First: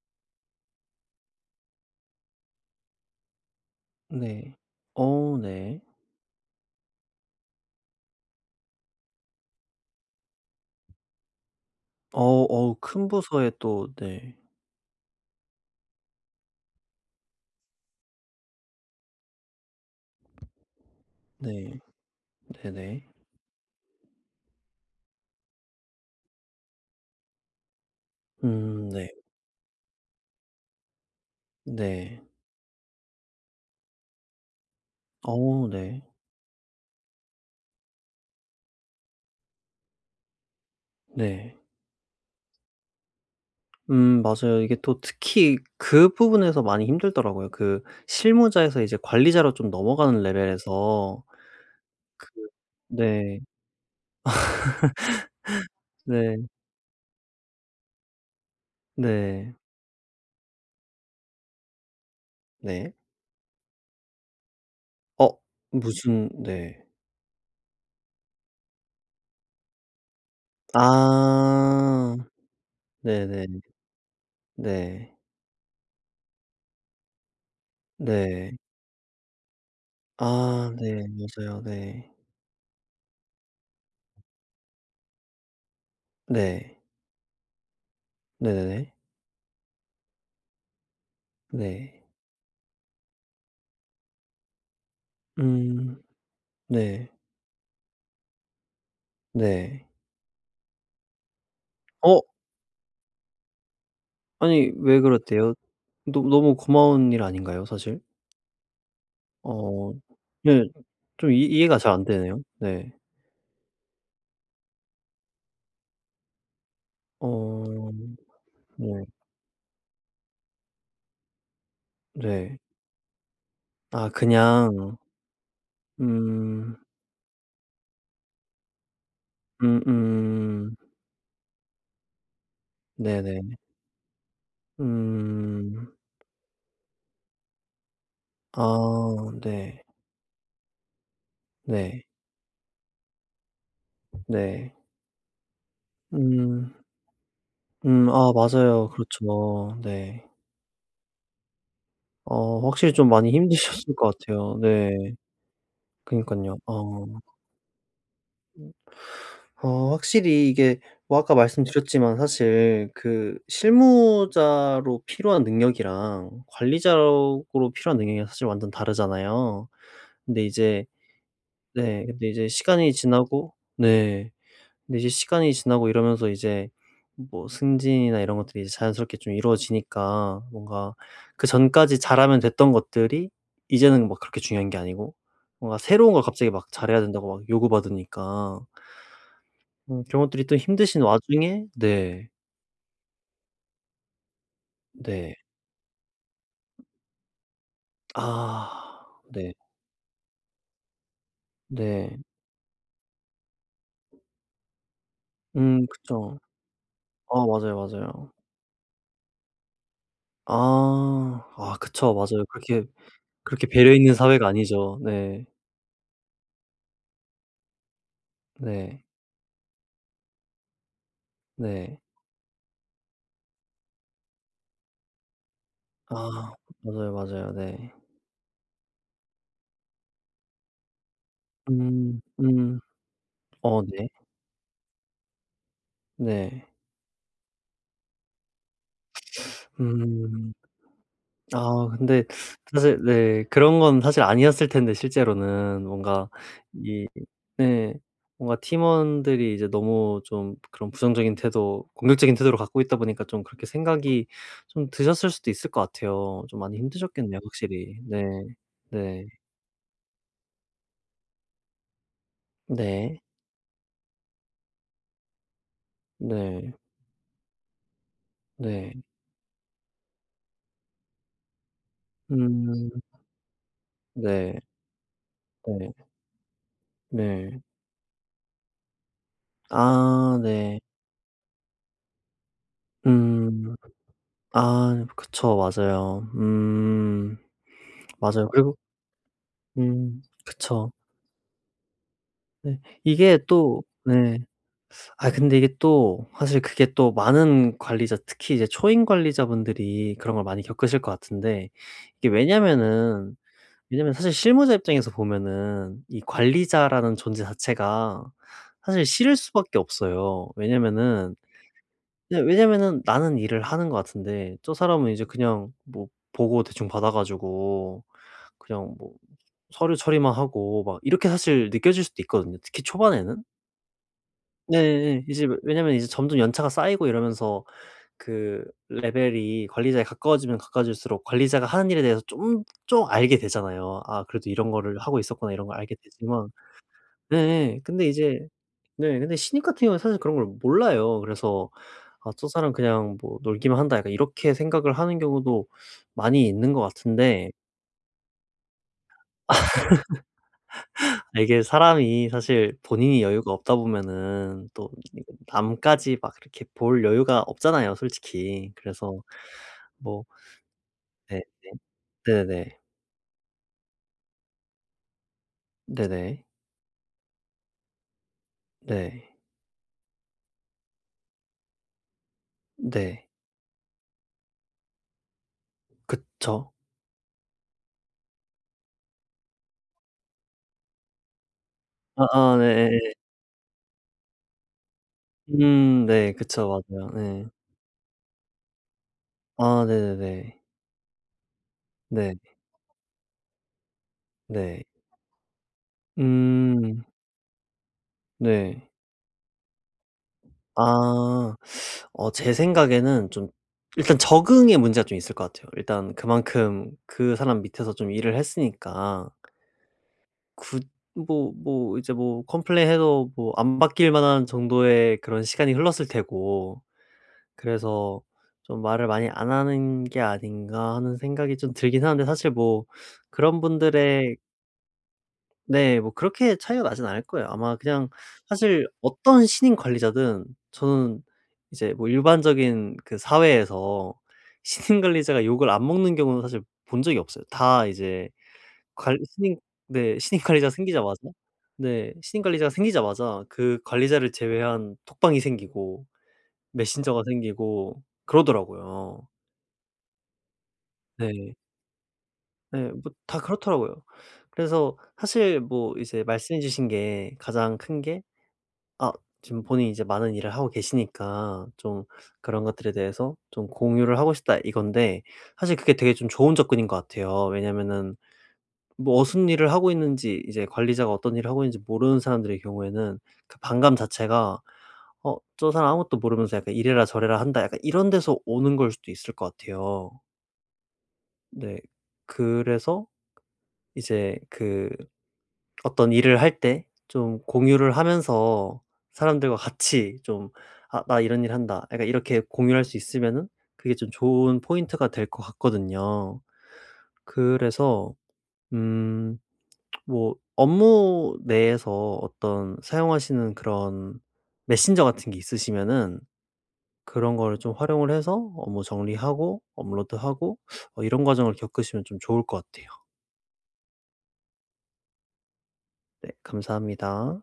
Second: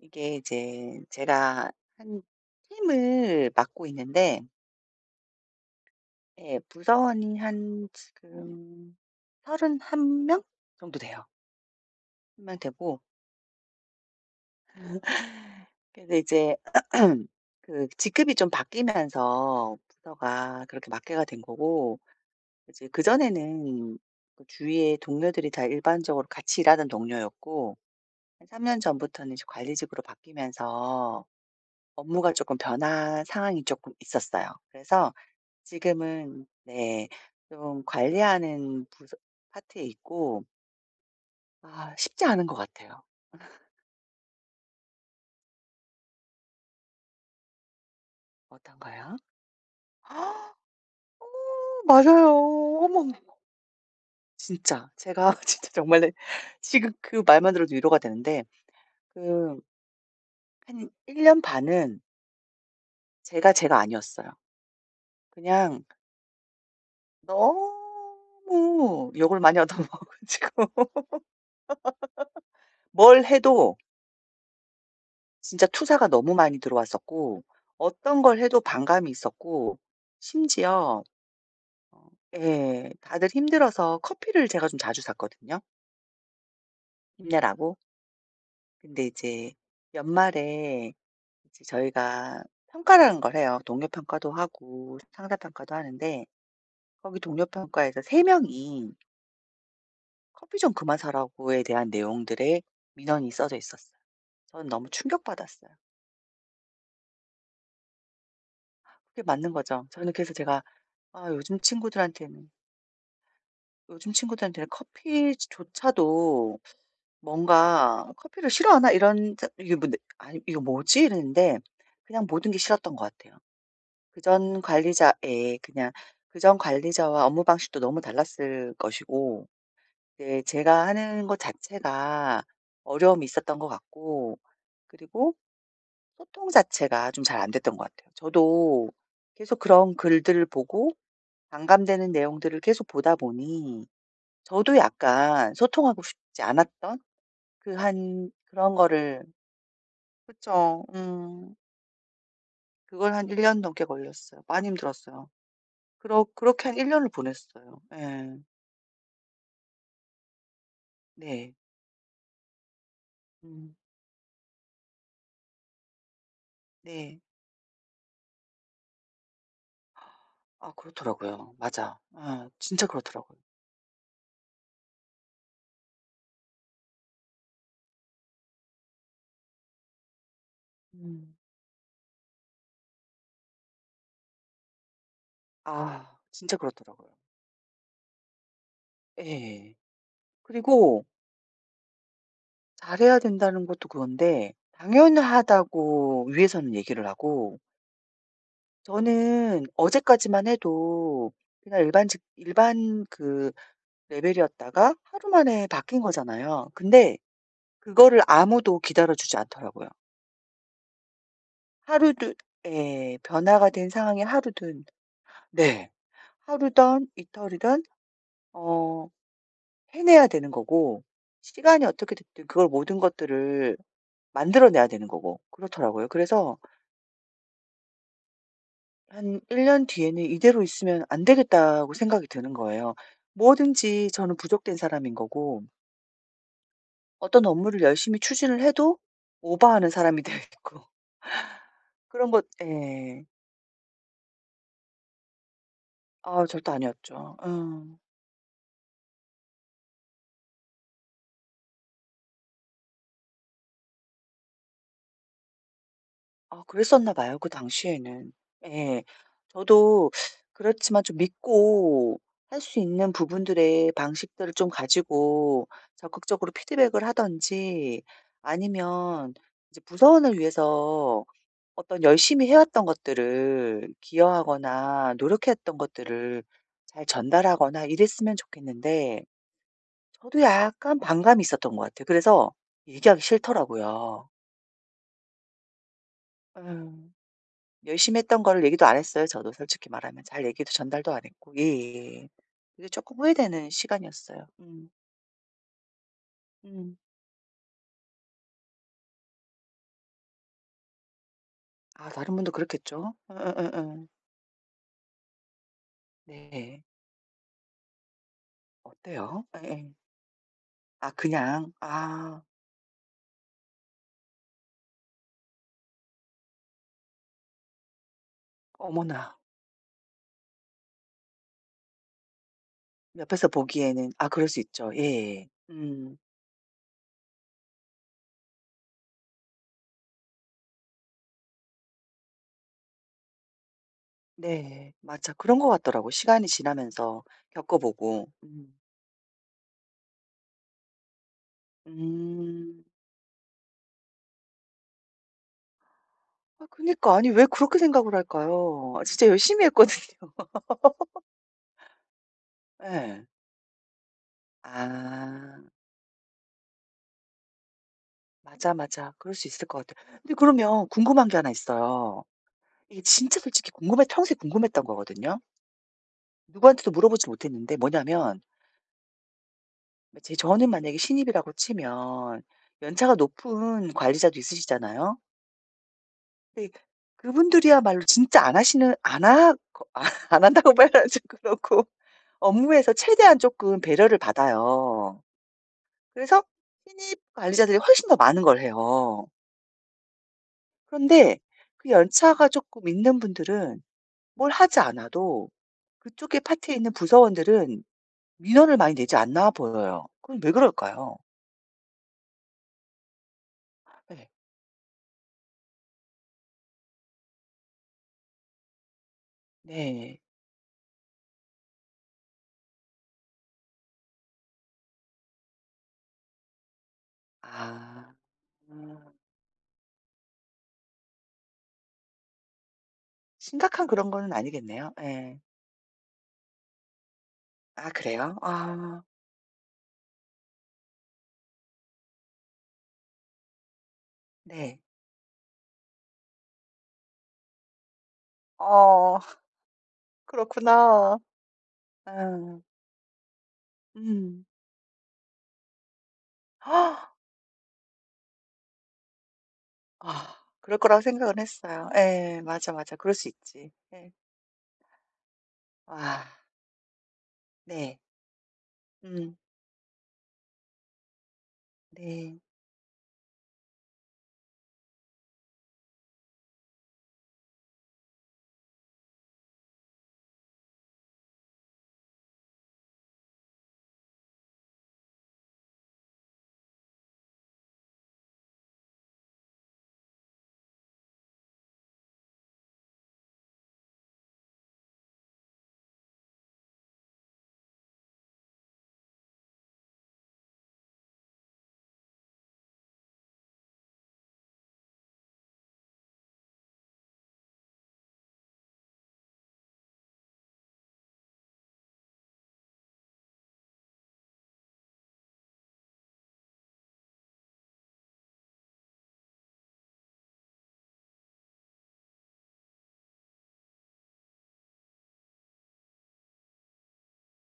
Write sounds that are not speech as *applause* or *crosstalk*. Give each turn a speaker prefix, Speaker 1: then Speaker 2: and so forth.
Speaker 1: 이게 이제 제가 한 팀을 맡고 있는데
Speaker 2: 네. 어 네.
Speaker 1: 예 부서원이 한 지금 31명 정도 돼요.
Speaker 2: 어
Speaker 1: 한 명
Speaker 2: 어우
Speaker 1: 되고
Speaker 2: 큰 부서에 또 네.
Speaker 1: 그래서 이제 *clears throat* 그 직급이 좀 바뀌면서 부서가 그렇게 맡게가 된
Speaker 2: 네.
Speaker 1: 거고 이제
Speaker 2: 네네.
Speaker 1: 그전에는 그 주위에 동료들이 다 일반적으로 같이 일하던 동료였고 한 3 년
Speaker 2: 네.
Speaker 1: 전부터는 이제 관리직으로 바뀌면서
Speaker 2: 네.
Speaker 1: 업무가 조금 변화 상황이 조금 있었어요. 그래서
Speaker 2: 어 네.
Speaker 1: 지금은 네. 좀 관리하는 부서 파트에 있고
Speaker 2: 네.
Speaker 1: 아 쉽지 않은 것 같아요.
Speaker 2: 맞아요. 이게 또 특히 그 부분에서 많이 힘들더라고요. 그 실무자에서 이제
Speaker 1: 어떤가요?
Speaker 2: 관리자로 좀 넘어가는
Speaker 1: 어
Speaker 2: 레벨에서 그
Speaker 1: 맞아요. 어머
Speaker 2: 네.
Speaker 1: 진짜 제가 *laughs* 진짜 정말
Speaker 2: 네.
Speaker 1: 지금 그 말만 들어도 위로가 되는데
Speaker 2: 네.
Speaker 1: 그 한 1년 반은
Speaker 2: 네.
Speaker 1: 제가 아니었어요.
Speaker 2: 어
Speaker 1: 그냥
Speaker 2: 무슨 네.
Speaker 1: 너무 욕을 많이 얻어먹어 가지고 *laughs*
Speaker 2: 아.
Speaker 1: 뭘
Speaker 2: 네네.
Speaker 1: 해도
Speaker 2: 네.
Speaker 1: 진짜 투사가 너무 많이 들어왔었고 어떤 걸
Speaker 2: 네.
Speaker 1: 해도 반감이 있었고
Speaker 2: 아
Speaker 1: 심지어
Speaker 2: 네. 맞아요. 네.
Speaker 1: 예. 다들 힘들어서 커피를 제가 좀 자주 샀거든요,
Speaker 2: 네.
Speaker 1: 힘내라고.
Speaker 2: 네네네.
Speaker 1: 근데 이제 연말에 이제
Speaker 2: 네.
Speaker 1: 저희가 평가라는 걸 해요. 동료 평가도 하고 상사 평가도
Speaker 2: 음.
Speaker 1: 하는데
Speaker 2: 네.
Speaker 1: 거기 동료 평가에서 3 명이
Speaker 2: 네.
Speaker 1: "커피 좀 그만 사라."고에 대한
Speaker 2: 어
Speaker 1: 내용들의 민원이 써져 있었어요. 저는
Speaker 2: 아니
Speaker 1: 너무
Speaker 2: 왜 그렇대요?
Speaker 1: 충격받았어요.
Speaker 2: 너 너무 고마운 일 아닌가요 사실?
Speaker 1: 그게 맞는 거죠.
Speaker 2: 어
Speaker 1: 저는 그래서 제가
Speaker 2: 네.
Speaker 1: '아
Speaker 2: 좀 이
Speaker 1: 요즘
Speaker 2: 이해가 잘 안 되네요.
Speaker 1: 친구들한테는'
Speaker 2: 네.
Speaker 1: 요즘 친구들한테는 커피조차도
Speaker 2: 어
Speaker 1: 뭔가 '커피를 싫어하나?'
Speaker 2: 네.
Speaker 1: 이런 자 이게 뭐? 네, 아니 '이거 뭐지?' 이랬는데 그냥 모든 게
Speaker 2: 네.
Speaker 1: 싫었던 것 같아요.
Speaker 2: 아
Speaker 1: 그전
Speaker 2: 그냥
Speaker 1: 관리자의 그냥 그전
Speaker 2: 음.
Speaker 1: 관리자와 업무 방식도 너무 달랐을 것이고 네
Speaker 2: 음음.
Speaker 1: 제가 하는 것 자체가 어려움이
Speaker 2: 네네.
Speaker 1: 있었던 것 같고 그리고
Speaker 2: 음.
Speaker 1: 소통 자체가 좀 잘 안 됐던 것 같아요. 저도
Speaker 2: 아
Speaker 1: 계속
Speaker 2: 네.
Speaker 1: 그런 글들을 보고 반감되
Speaker 2: 네.
Speaker 1: 는 내용들을 계속 보다 보니
Speaker 2: 네.
Speaker 1: 저도 약간 소통하고 싶지
Speaker 2: 음.
Speaker 1: 않았던 그 한
Speaker 2: 아
Speaker 1: 그런
Speaker 2: 맞아요.
Speaker 1: 거를
Speaker 2: 그렇죠. 네.
Speaker 1: 그쵸. 음.
Speaker 2: 어 확실히 좀
Speaker 1: 그걸 한
Speaker 2: 많이
Speaker 1: 1년 넘게
Speaker 2: 힘드셨을 것
Speaker 1: 걸렸어요.
Speaker 2: 같아요.
Speaker 1: 많이
Speaker 2: 네.
Speaker 1: 힘들었어요.
Speaker 2: 그니깐요.
Speaker 1: 그렇게 한 1
Speaker 2: 어.
Speaker 1: 년을 보냈어요. 예.
Speaker 2: 어 확실히 이게 뭐 아까
Speaker 1: 네.
Speaker 2: 말씀드렸지만 사실 그
Speaker 1: 음.
Speaker 2: 실무자로 필요한 능력이랑
Speaker 1: 네.
Speaker 2: 관리자로 필요한 능력이 사실 완전 다르잖아요. 근데
Speaker 1: 아
Speaker 2: 이제
Speaker 1: 그렇더라고요. 맞아.
Speaker 2: 네 근데 이제
Speaker 1: 아 진짜
Speaker 2: 시간이
Speaker 1: 그렇더라고요.
Speaker 2: 지나고 네. 근데 이제 시간이 지나고 이러면서 이제 뭐 승진이나 이런 것들이 이제 자연스럽게 좀 이루어지니까 뭔가
Speaker 1: 음.
Speaker 2: 그전까지 잘하면 됐던 것들이 이제는 막 그렇게 중요한 게 아니고 뭔가 새로운
Speaker 1: 아
Speaker 2: 걸 갑자기
Speaker 1: 진짜
Speaker 2: 막 잘해야
Speaker 1: 그렇더라고요.
Speaker 2: 된다고 막 요구받으니까
Speaker 1: 예.
Speaker 2: 그런 것들이 또 힘드신
Speaker 1: 그리고
Speaker 2: 와중에 네.
Speaker 1: 잘해야 된다는 것도 그건데
Speaker 2: 네.
Speaker 1: 당연하다고 위에서는 얘기를 하고
Speaker 2: 아 네.
Speaker 1: 저는 어제까지만 해도 그냥
Speaker 2: 네.
Speaker 1: 일반직 일반 그 레벨이었다가 하루 만에 바뀐
Speaker 2: 그쵸.
Speaker 1: 거잖아요. 근데
Speaker 2: 아 맞아요,
Speaker 1: 그거를
Speaker 2: 맞아요.
Speaker 1: 아무도 기다려 주지 않더라고요.
Speaker 2: 아. 아 그쵸.
Speaker 1: 하루든
Speaker 2: 맞아요. 그렇게
Speaker 1: 예.
Speaker 2: 그렇게
Speaker 1: 변화가 된
Speaker 2: 배려 있는
Speaker 1: 상황이
Speaker 2: 사회가
Speaker 1: 하루든
Speaker 2: 아니죠. 네.
Speaker 1: 네. 하루든 이틀이든
Speaker 2: 네.
Speaker 1: 어 해내야 되는 거고 시간이
Speaker 2: 네.
Speaker 1: 어떻게 됐든 그걸 모든 것들을 만들어 내야 되는 거고 그렇더라고요.
Speaker 2: 아
Speaker 1: 그래서
Speaker 2: 맞아요, 맞아요. 네.
Speaker 1: 한 1년 뒤에는 '이대로 있으면 안 되겠다.'고
Speaker 2: 음.
Speaker 1: 생각이 드는
Speaker 2: 음.
Speaker 1: 거예요.
Speaker 2: 어 네.
Speaker 1: 뭐든지 저는 부족된 사람인 거고
Speaker 2: 네.
Speaker 1: 어떤 업무를 열심히 추진을 해도 오버하는 사람이 되어
Speaker 2: 음.
Speaker 1: 있고 *laughs*
Speaker 2: 아 근데
Speaker 1: 그런 것
Speaker 2: 사실
Speaker 1: 예.
Speaker 2: 네 그런 건 사실 아니었을 텐데 실제로는 뭔가
Speaker 1: 아 절대
Speaker 2: 이
Speaker 1: 아니었죠.
Speaker 2: 네.
Speaker 1: 음.
Speaker 2: 뭔가 팀원들이 이제 너무 좀 그런 부정적인 태도 공격적인 태도를 갖고 있다 보니까 좀 그렇게 생각이 좀 드셨을 수도 있을 것 같아요. 좀
Speaker 1: 아
Speaker 2: 많이
Speaker 1: 그랬었나 봐요
Speaker 2: 힘드셨겠네요
Speaker 1: 그
Speaker 2: 확실히. 네.
Speaker 1: 당시에는. 예.
Speaker 2: 네.
Speaker 1: 저도 그렇지만 좀 믿고 할 수 있는
Speaker 2: 네.
Speaker 1: 부분들의 방식들을 좀 가지고 적극적으로
Speaker 2: 네.
Speaker 1: 피드백을 하든지
Speaker 2: 네.
Speaker 1: 아니면 이제 부서원을 위해서 어떤 열심히 해왔던
Speaker 2: 음.
Speaker 1: 것들을
Speaker 2: 네.
Speaker 1: 기여하거나 노력했던
Speaker 2: 네.
Speaker 1: 것들을 잘
Speaker 2: 네.
Speaker 1: 전달하거나 이랬으면 좋겠는데
Speaker 2: 아
Speaker 1: 저도
Speaker 2: 네.
Speaker 1: 약간 반감이 있었던 것 같아요. 그래서 얘기하기
Speaker 2: 음.
Speaker 1: 싫더라고요.
Speaker 2: 아 네. 그쵸. 맞아요.
Speaker 1: 음.
Speaker 2: 음.
Speaker 1: 열심히 했던
Speaker 2: 맞아요.
Speaker 1: 거를
Speaker 2: 그리고
Speaker 1: 얘기도 안 했어요. 저도 솔직히 말하면 잘 얘기도
Speaker 2: 그쵸.
Speaker 1: 전달도 안 했고. 예예.
Speaker 2: 네.
Speaker 1: 그게 조금
Speaker 2: 이게
Speaker 1: 후회되는
Speaker 2: 또 네.
Speaker 1: 시간이었어요. 음.
Speaker 2: 아 근데 이게 또 사실 그게
Speaker 1: 음.
Speaker 2: 또 많은 관리자 특히 이제 초임 관리자분들이 그런 걸 많이 겪으실 것 같은데
Speaker 1: 아
Speaker 2: 이게
Speaker 1: 다른 분도 그렇겠죠.
Speaker 2: 왜냐면은
Speaker 1: 응응응
Speaker 2: 왜냐면 사실 실무자 입장에서 보면은 이
Speaker 1: 네.
Speaker 2: 관리자라는 존재 자체가 사실 싫을
Speaker 1: 어때요?
Speaker 2: 수밖에
Speaker 1: 예예.
Speaker 2: 없어요.
Speaker 1: 아
Speaker 2: 왜냐면은
Speaker 1: 그냥.
Speaker 2: 네
Speaker 1: 아.
Speaker 2: 왜냐면은 나는 일을 하는 것 같은데 저 사람은 이제 그냥 뭐 보고 대충 받아 가지고 그냥 뭐
Speaker 1: 어머나.
Speaker 2: 서류 처리만 하고 막 이렇게 사실 느껴질 수도 있거든요, 특히 초반에는.
Speaker 1: 옆에서 보기에는 아 그럴 수
Speaker 2: 네.
Speaker 1: 있죠.
Speaker 2: 네, 네.
Speaker 1: 예
Speaker 2: 이제 왜냐면 이제 점점 연차가 쌓이고 이러면서 그 레벨이 관리자에 가까워지면 가까워질수록 관리자가 하는 일에 대해서 좀 알게 되잖아요. '아 그래도 이런
Speaker 1: 네.
Speaker 2: 거를 하고
Speaker 1: 맞아.
Speaker 2: 있었구나.'
Speaker 1: 그런
Speaker 2: 이런
Speaker 1: 것
Speaker 2: 걸 알게
Speaker 1: 같더라고요, 시간이
Speaker 2: 되지만
Speaker 1: 지나면서
Speaker 2: 네. 네. 근데
Speaker 1: 겪어보고.
Speaker 2: 이제
Speaker 1: 음.
Speaker 2: 네 근데 신입 같은 경우는 사실 그런 걸 몰라요. 그래서 '아 저 사람
Speaker 1: 음.
Speaker 2: 그냥 뭐 놀기만 한다.' 약간 이렇게 생각을 하는 경우도 많이
Speaker 1: 아
Speaker 2: 있는 것
Speaker 1: 그니까 아니 왜
Speaker 2: 같은데
Speaker 1: 그렇게 생각을 할까요? 아 진짜 열심히 했거든요.
Speaker 2: 아 이게 사람이 사실
Speaker 1: *laughs*
Speaker 2: 본인이
Speaker 1: 예.
Speaker 2: 여유가 없다 보면은 또 이
Speaker 1: 아.
Speaker 2: 남까지 막 이렇게 볼 여유가 없잖아요 솔직히.
Speaker 1: 맞아, 맞아.
Speaker 2: 그래서
Speaker 1: 그럴 수 있을 것 같아요.
Speaker 2: 뭐
Speaker 1: 근데 그러면 궁금한 게
Speaker 2: 네.
Speaker 1: 하나 있어요.
Speaker 2: 네네네.
Speaker 1: 이게 진짜 솔직히 궁금해 평소에 궁금했던 거거든요.
Speaker 2: 네네.
Speaker 1: 누구한테도 물어보지 못했는데 뭐냐면
Speaker 2: 네.
Speaker 1: 제 저는 만약에 신입이라고 치면 연차가
Speaker 2: 네,
Speaker 1: 높은 관리자도 있으시잖아요. 근데
Speaker 2: 그쵸.
Speaker 1: 그분들이야말로 진짜 안 하시는 안 하 거 아 *laughs* 안 한다고 말하면 좀 그렇고
Speaker 2: 아아 네 네
Speaker 1: 업무에서
Speaker 2: 네.
Speaker 1: 최대한 조금 배려를 받아요.
Speaker 2: 네.
Speaker 1: 그래서
Speaker 2: 그쵸. 맞아요.
Speaker 1: 신입
Speaker 2: 네.
Speaker 1: 관리자들이 훨씬 더 많은 걸 해요.
Speaker 2: 아 네네네.
Speaker 1: 그런데 그
Speaker 2: 네.
Speaker 1: 연차가 조금 있는 분들은 뭘 하지
Speaker 2: 네.
Speaker 1: 않아도 그쪽에 파트에 있는
Speaker 2: 음
Speaker 1: 부서원들은 민원을
Speaker 2: 네.
Speaker 1: 많이 내지 않나 보여요. 그건 왜 그럴까요?
Speaker 2: 아. 어 제 생각에는 좀
Speaker 1: 예.
Speaker 2: 일단
Speaker 1: 네.
Speaker 2: 적응의 문제가 좀 있을 것 같아요. 일단 그만큼 그 사람 밑에서 좀 일을 했으니까.
Speaker 1: 네.
Speaker 2: 굿 뭐 뭐 이제 뭐 컴플레인 해도 뭐 안 바뀔 만한 정도의 그런 시간이 흘렀을 테고
Speaker 1: 아.
Speaker 2: 그래서 좀
Speaker 1: 음,
Speaker 2: '말을 많이 안 하는 게 아닌가.' 하는 생각이 좀 들긴 하는데 사실 뭐 그런
Speaker 1: 심각한 그런 거는
Speaker 2: 분들의
Speaker 1: 아니겠네요. 네
Speaker 2: 네 뭐 그렇게 차이가 나진 않을 거예요. 아마
Speaker 1: 아
Speaker 2: 그냥
Speaker 1: 그래요?
Speaker 2: 사실
Speaker 1: 아.
Speaker 2: 어떤 신임 관리자든 저는 이제 뭐 일반적인 그 사회에서
Speaker 1: 네.
Speaker 2: *laughs* 신임 관리자가 욕을 안 먹는 경우는 사실 본 적이 없어요. 다 이제 관
Speaker 1: 어.
Speaker 2: 신임 네 신임 관리자가
Speaker 1: 그렇구나.
Speaker 2: 생기자마자
Speaker 1: 음,
Speaker 2: 그 관리자를
Speaker 1: 음.
Speaker 2: 제외한 톡방이 생기고 메신저가 생기고 그러더라고요.
Speaker 1: 아 그럴 거라고 생각은
Speaker 2: 네.
Speaker 1: 했어요. 예. 맞아,
Speaker 2: 네
Speaker 1: 맞아.
Speaker 2: 뭐
Speaker 1: 그럴 수
Speaker 2: 다
Speaker 1: 있지.
Speaker 2: 그렇더라고요.
Speaker 1: 예.
Speaker 2: 그래서 사실 뭐 이제
Speaker 1: 와.
Speaker 2: 말씀해 주신 게 가장
Speaker 1: 네.
Speaker 2: 큰 게 아
Speaker 1: 음.
Speaker 2: 지금 본인이 이제 많은 일을 하고 계시니까 좀
Speaker 1: 네.
Speaker 2: 그런 것들에 대해서 좀 공유를 하고 싶다 이건데 사실 그게 되게 좀 좋은 접근인 것 같아요. 왜냐면은 뭐 무슨 일을 하고 있는지 이제 관리자가 어떤 일을 하고 있는지 모르는 사람들의 경우에는 그 반감 자체가 '어 저 사람 아무것도 모르면서 약간 이래라 저래라 한다.' 약간 이런 데서 오는 걸 수도 있을 것 같아요. 네. 그래서 이제 그 어떤 일을 할 때 좀 공유를 하면서 사람들과 같이 좀 "아 나 이런 일 한다." 약간 이렇게 공유할 수 있으면은 그게 좀 좋은 포인트가 될 것 같거든요. 그래서 음 뭐 업무 내에서 어떤 사용하시는 그런 메신저 같은 게 있으시면은 그런 거를 좀 활용을 해서 업무 정리하고 업로드하고 어 이런 과정을 겪으시면 좀 좋을 것 같아요. 네 감사합니다.